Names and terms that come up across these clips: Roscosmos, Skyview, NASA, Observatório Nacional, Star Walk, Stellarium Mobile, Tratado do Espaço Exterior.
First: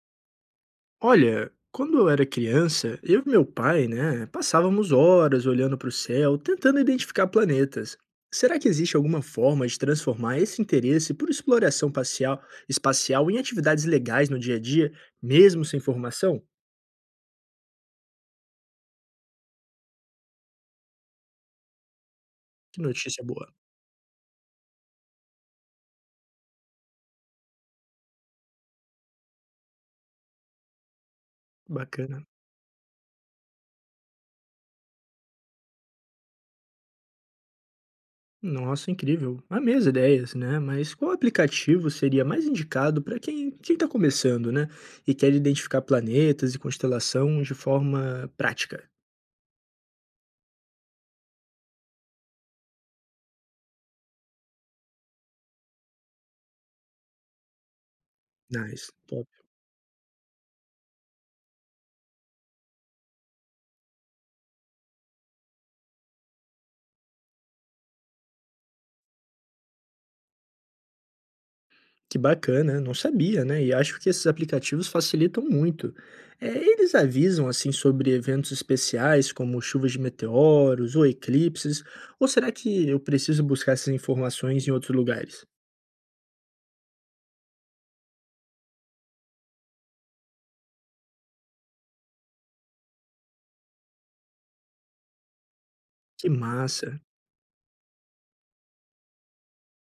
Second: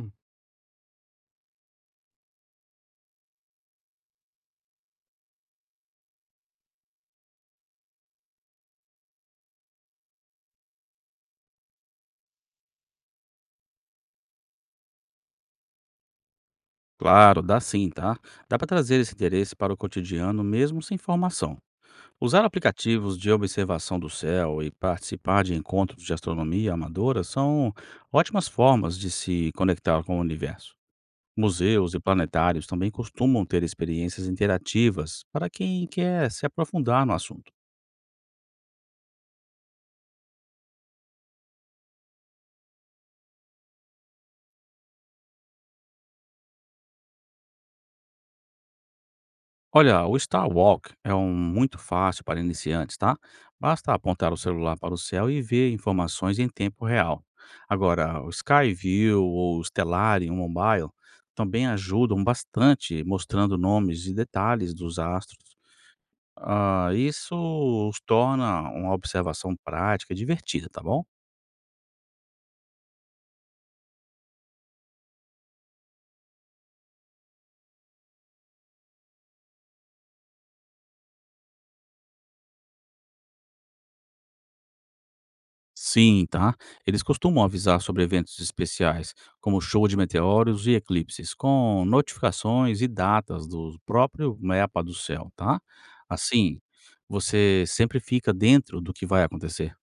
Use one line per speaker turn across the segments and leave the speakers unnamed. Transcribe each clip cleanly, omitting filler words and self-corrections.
Hum.
Olha, quando eu era criança, eu e meu pai, né, passávamos horas olhando para o céu, tentando identificar planetas. Será que existe alguma forma de transformar esse interesse por espacial em atividades legais no dia a dia, mesmo sem formação?
Claro, dá sim, tá? Dá para trazer esse interesse para o cotidiano mesmo sem formação. Usar
Que
aplicativos
notícia
de
boa.
observação do céu e participar de encontros de astronomia amadora são ótimas formas de se conectar com o universo. Museus e
Bacana.
planetários também costumam ter experiências interativas para quem quer se aprofundar no assunto.
Nossa, incrível. Amei as ideias, né? Mas qual aplicativo seria mais indicado para quem está começando, né? E quer identificar planetas e constelação de forma prática?
Olha, o Star Walk é um muito fácil para iniciantes, tá? Basta apontar o celular para o céu e ver informações em tempo real. Agora, o
Nice.
Skyview ou o Stellarium Mobile também ajudam bastante, mostrando nomes e detalhes dos astros. Ah, isso os torna uma observação prática e divertida, tá bom?
Que bacana, não sabia, né? E acho que esses aplicativos facilitam muito. Eles avisam assim sobre eventos especiais, como chuvas de meteoros ou eclipses, ou será que eu preciso buscar essas informações em outros lugares?
Sim, tá? Eles costumam avisar sobre eventos especiais, como show de meteoros e eclipses, com notificações e datas do próprio mapa do céu, tá?
Que
Assim,
massa,
você sempre fica dentro do que vai acontecer.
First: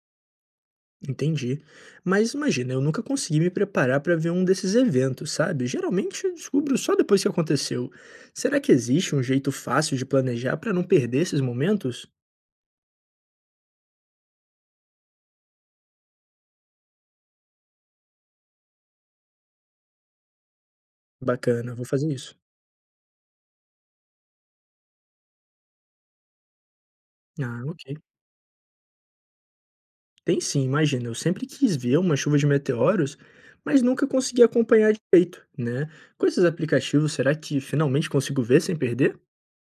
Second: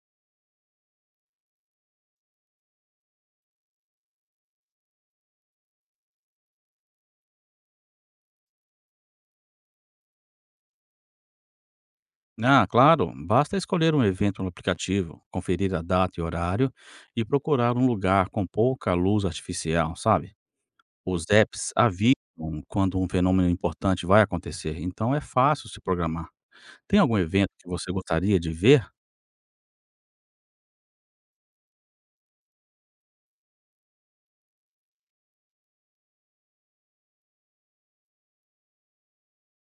entendi. Mas imagina, eu nunca consegui me preparar para ver um desses eventos, sabe? Geralmente eu descubro só depois que aconteceu. Será que existe um jeito fácil de planejar para não perder esses momentos?
Ah, claro, basta escolher um evento no aplicativo, conferir a data e horário e procurar um lugar com pouca luz artificial, sabe? Os apps
Bacana, vou fazer
avisam
isso.
quando um fenômeno importante vai acontecer, então é fácil se programar. Tem algum evento
Ah,
que você
ok.
gostaria de ver?
Tem sim, imagina, eu sempre quis ver uma chuva de meteoros, mas nunca consegui acompanhar direito, né? Com esses aplicativos, será que finalmente consigo ver sem perder?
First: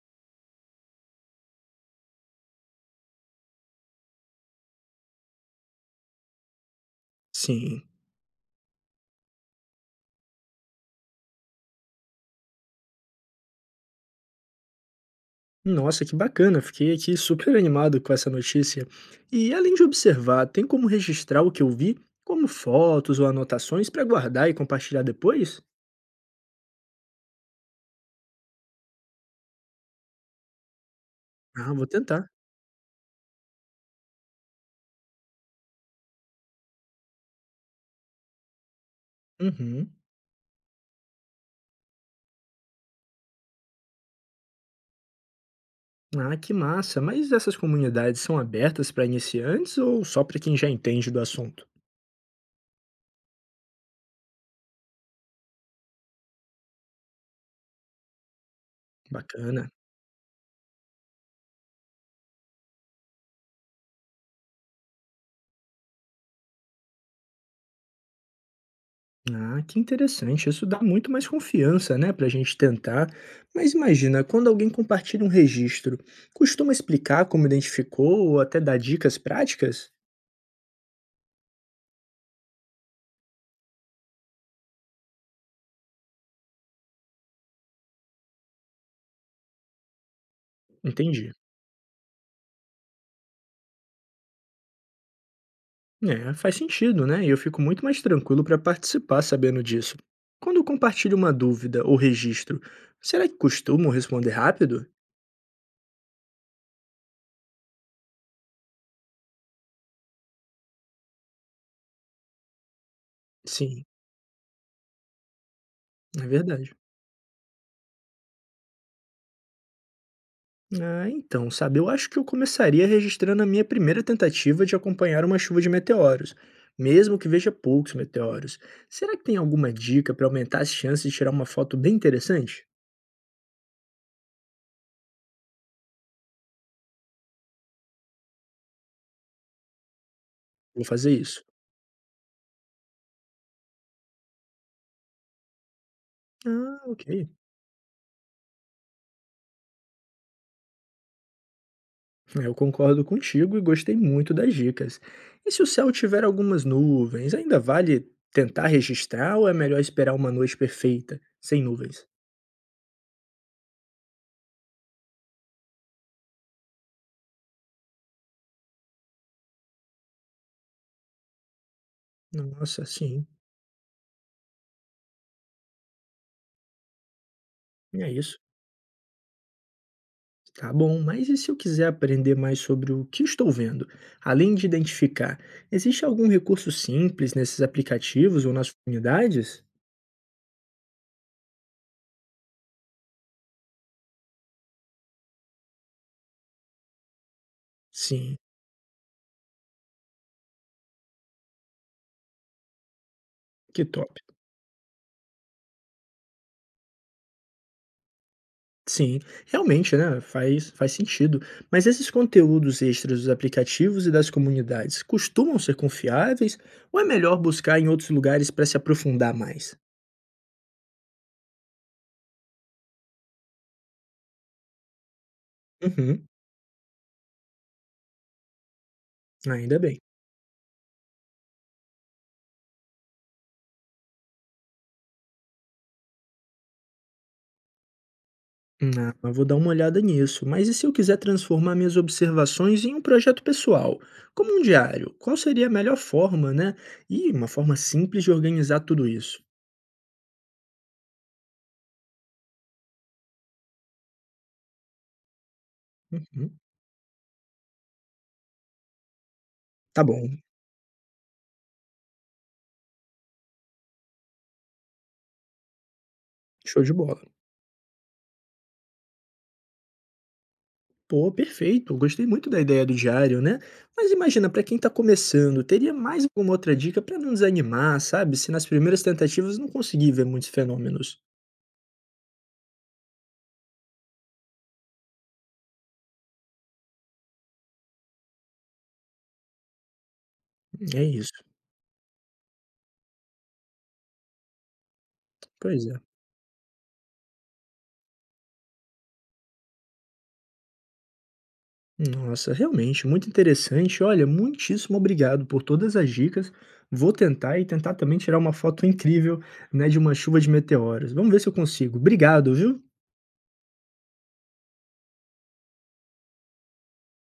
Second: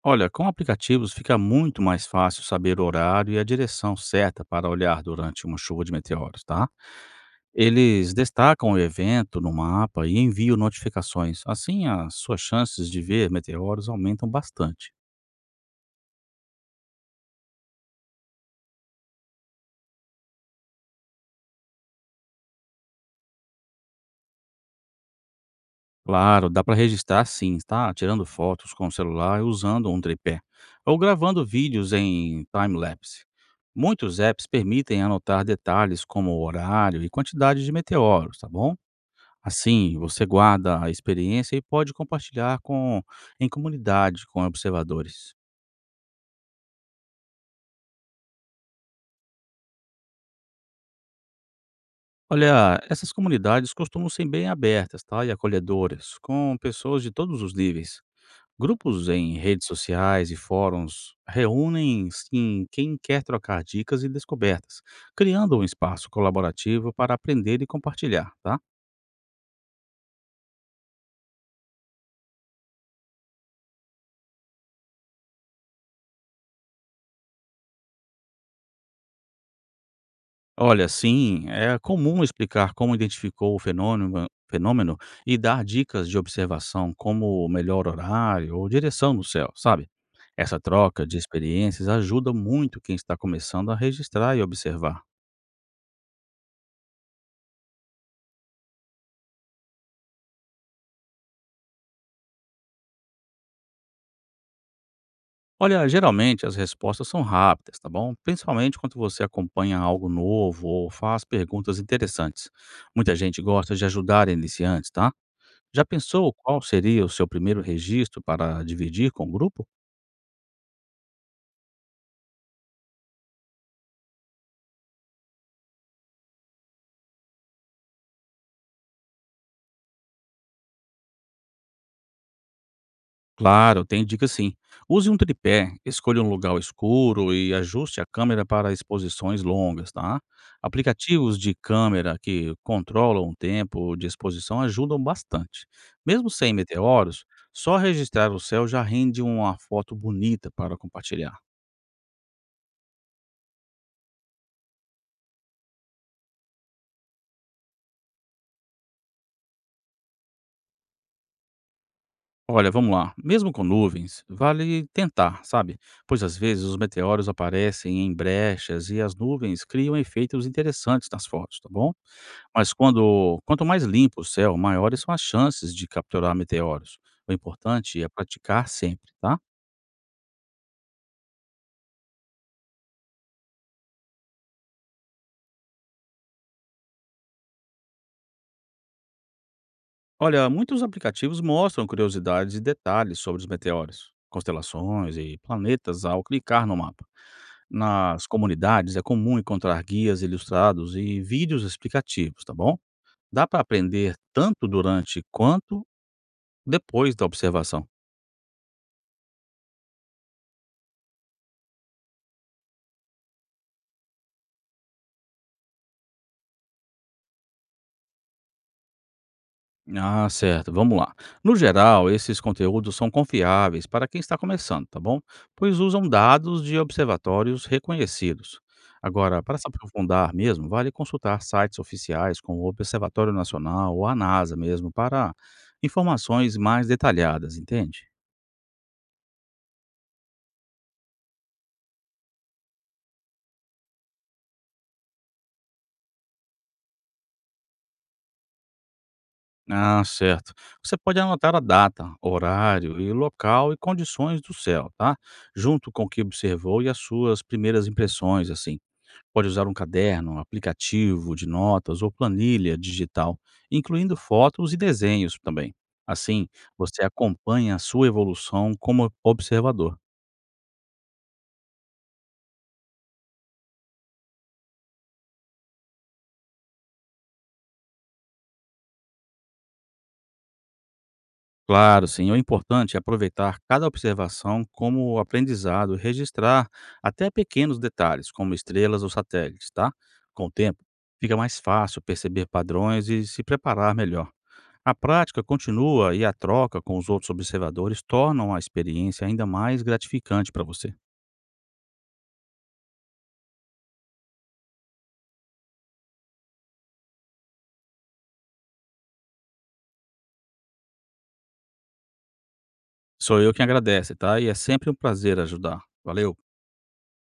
Olha, com aplicativos fica muito mais fácil saber o horário e a direção certa para olhar durante uma chuva de meteoros, tá?
Sim.
Eles destacam o evento no mapa e enviam notificações. Assim, as suas chances de ver meteoros aumentam bastante.
Nossa, que bacana, fiquei aqui super animado com essa notícia. E além de observar, tem como registrar o que eu vi, como fotos ou anotações para guardar e compartilhar depois?
Claro, dá para registrar sim, tá? Tirando fotos com o celular e usando um tripé, ou gravando
Ah, vou
vídeos
tentar.
em time-lapse. Muitos apps permitem anotar detalhes como o horário e quantidade de meteoros, tá bom?
Uhum.
Assim, você guarda a experiência e pode compartilhar com, em comunidade com observadores.
Ah, que massa, mas essas comunidades são abertas para iniciantes ou só para quem já entende do assunto?
Olha, essas comunidades costumam ser bem abertas, tá? E acolhedoras, com pessoas de todos os níveis. Grupos em redes
Bacana.
sociais e fóruns reúnem sim quem quer trocar dicas e descobertas, criando um espaço colaborativo para aprender e compartilhar, tá?
Ah, que interessante. Isso dá muito mais confiança, né, para a gente tentar. Mas imagina, quando alguém compartilha um registro, costuma explicar como identificou ou até dar dicas práticas?
Olha, sim, é comum explicar como identificou o fenômeno e dar dicas de observação como o melhor horário ou direção no céu, sabe? Essa troca de
Entendi.
experiências ajuda muito quem está começando a registrar e observar.
É, faz sentido, né? E eu fico muito mais tranquilo para participar sabendo disso. Quando eu compartilho uma dúvida ou registro, será que costumo responder rápido?
Olha, geralmente as respostas são rápidas, tá bom? Principalmente quando você acompanha algo novo ou faz perguntas interessantes. Muita gente gosta de
Sim,
ajudar iniciantes, tá? Já
é
pensou qual
verdade.
seria o seu primeiro registro para dividir com o grupo?
Ah, então, sabe, eu acho que eu começaria registrando a minha primeira tentativa de acompanhar uma chuva de meteoros, mesmo que veja poucos meteoros. Será que tem alguma dica para aumentar as chances de tirar uma foto bem interessante?
Claro, tem dicas sim. Use um tripé, escolha um lugar escuro e ajuste a câmera para exposições longas, tá?
Vou fazer
Aplicativos
isso.
de câmera que controlam o tempo de exposição ajudam bastante. Mesmo sem
Ah, ok.
meteoros, só registrar o céu já rende uma foto bonita para compartilhar.
Eu concordo contigo e gostei muito das dicas. E se o céu tiver algumas nuvens, ainda vale tentar registrar ou é melhor esperar uma noite perfeita, sem nuvens?
Olha, vamos lá. Mesmo com nuvens, vale tentar, sabe? Pois às vezes os meteoros aparecem em brechas e as nuvens criam efeitos interessantes nas fotos, tá bom? Mas
Nossa, sim,
quando quanto mais limpo o céu, maiores são as chances de capturar meteoros. O importante é
é isso.
praticar sempre, tá?
Tá bom, mas e se eu quiser aprender mais sobre o que estou vendo? Além de identificar, existe algum recurso simples nesses aplicativos ou nas comunidades?
Olha, muitos aplicativos mostram curiosidades e detalhes sobre os meteoros, constelações e planetas ao clicar no mapa. Nas
Sim,
comunidades é comum encontrar guias ilustrados e vídeos explicativos, tá bom? Dá para
que top.
aprender tanto durante quanto depois da observação.
Sim, realmente, né? Faz sentido. Mas esses conteúdos extras dos aplicativos e das comunidades costumam ser confiáveis ou é melhor buscar em outros lugares para se aprofundar mais?
Ah, certo. Vamos lá. No geral, esses conteúdos são confiáveis para quem está começando, tá bom? Pois usam
Uhum,
dados de observatórios reconhecidos. Agora, para se
ainda bem.
aprofundar mesmo, vale consultar sites oficiais como o Observatório Nacional ou a NASA mesmo para informações mais detalhadas, entende?
Ah, eu vou dar uma olhada nisso. Mas e se eu quiser transformar minhas observações em um projeto pessoal, como um diário? Qual seria a melhor forma, né? E uma forma simples de organizar tudo isso.
Ah, certo. Você pode anotar a data, horário e local e condições do céu, tá? Junto com o que
Uhum,
observou e as suas primeiras impressões, assim. Pode usar um
tá
caderno,
bom,
um aplicativo de notas ou planilha digital, incluindo fotos e desenhos também. Assim,
show de
você
bola.
acompanha a sua evolução como observador.
Pô, perfeito. Gostei muito da ideia do diário, né? Mas imagina, para quem tá começando, teria mais alguma outra dica para não desanimar, sabe? Se nas primeiras tentativas não conseguir ver muitos fenômenos.
Claro, sim, o importante é aproveitar cada observação como aprendizado e registrar até pequenos detalhes, como estrelas ou satélites, tá? Com o tempo,
É
fica
isso.
mais fácil perceber padrões e se preparar melhor. A prática
Pois é.
continua e a troca com os outros observadores tornam a experiência ainda mais gratificante para você.
Nossa, realmente, muito interessante. Olha, muitíssimo obrigado por todas as dicas. Vou tentar e tentar também tirar uma foto incrível, né, de uma chuva de meteoros. Vamos ver se eu consigo. Obrigado, viu?
Sou eu quem agradece, tá? E é sempre um prazer ajudar. Valeu.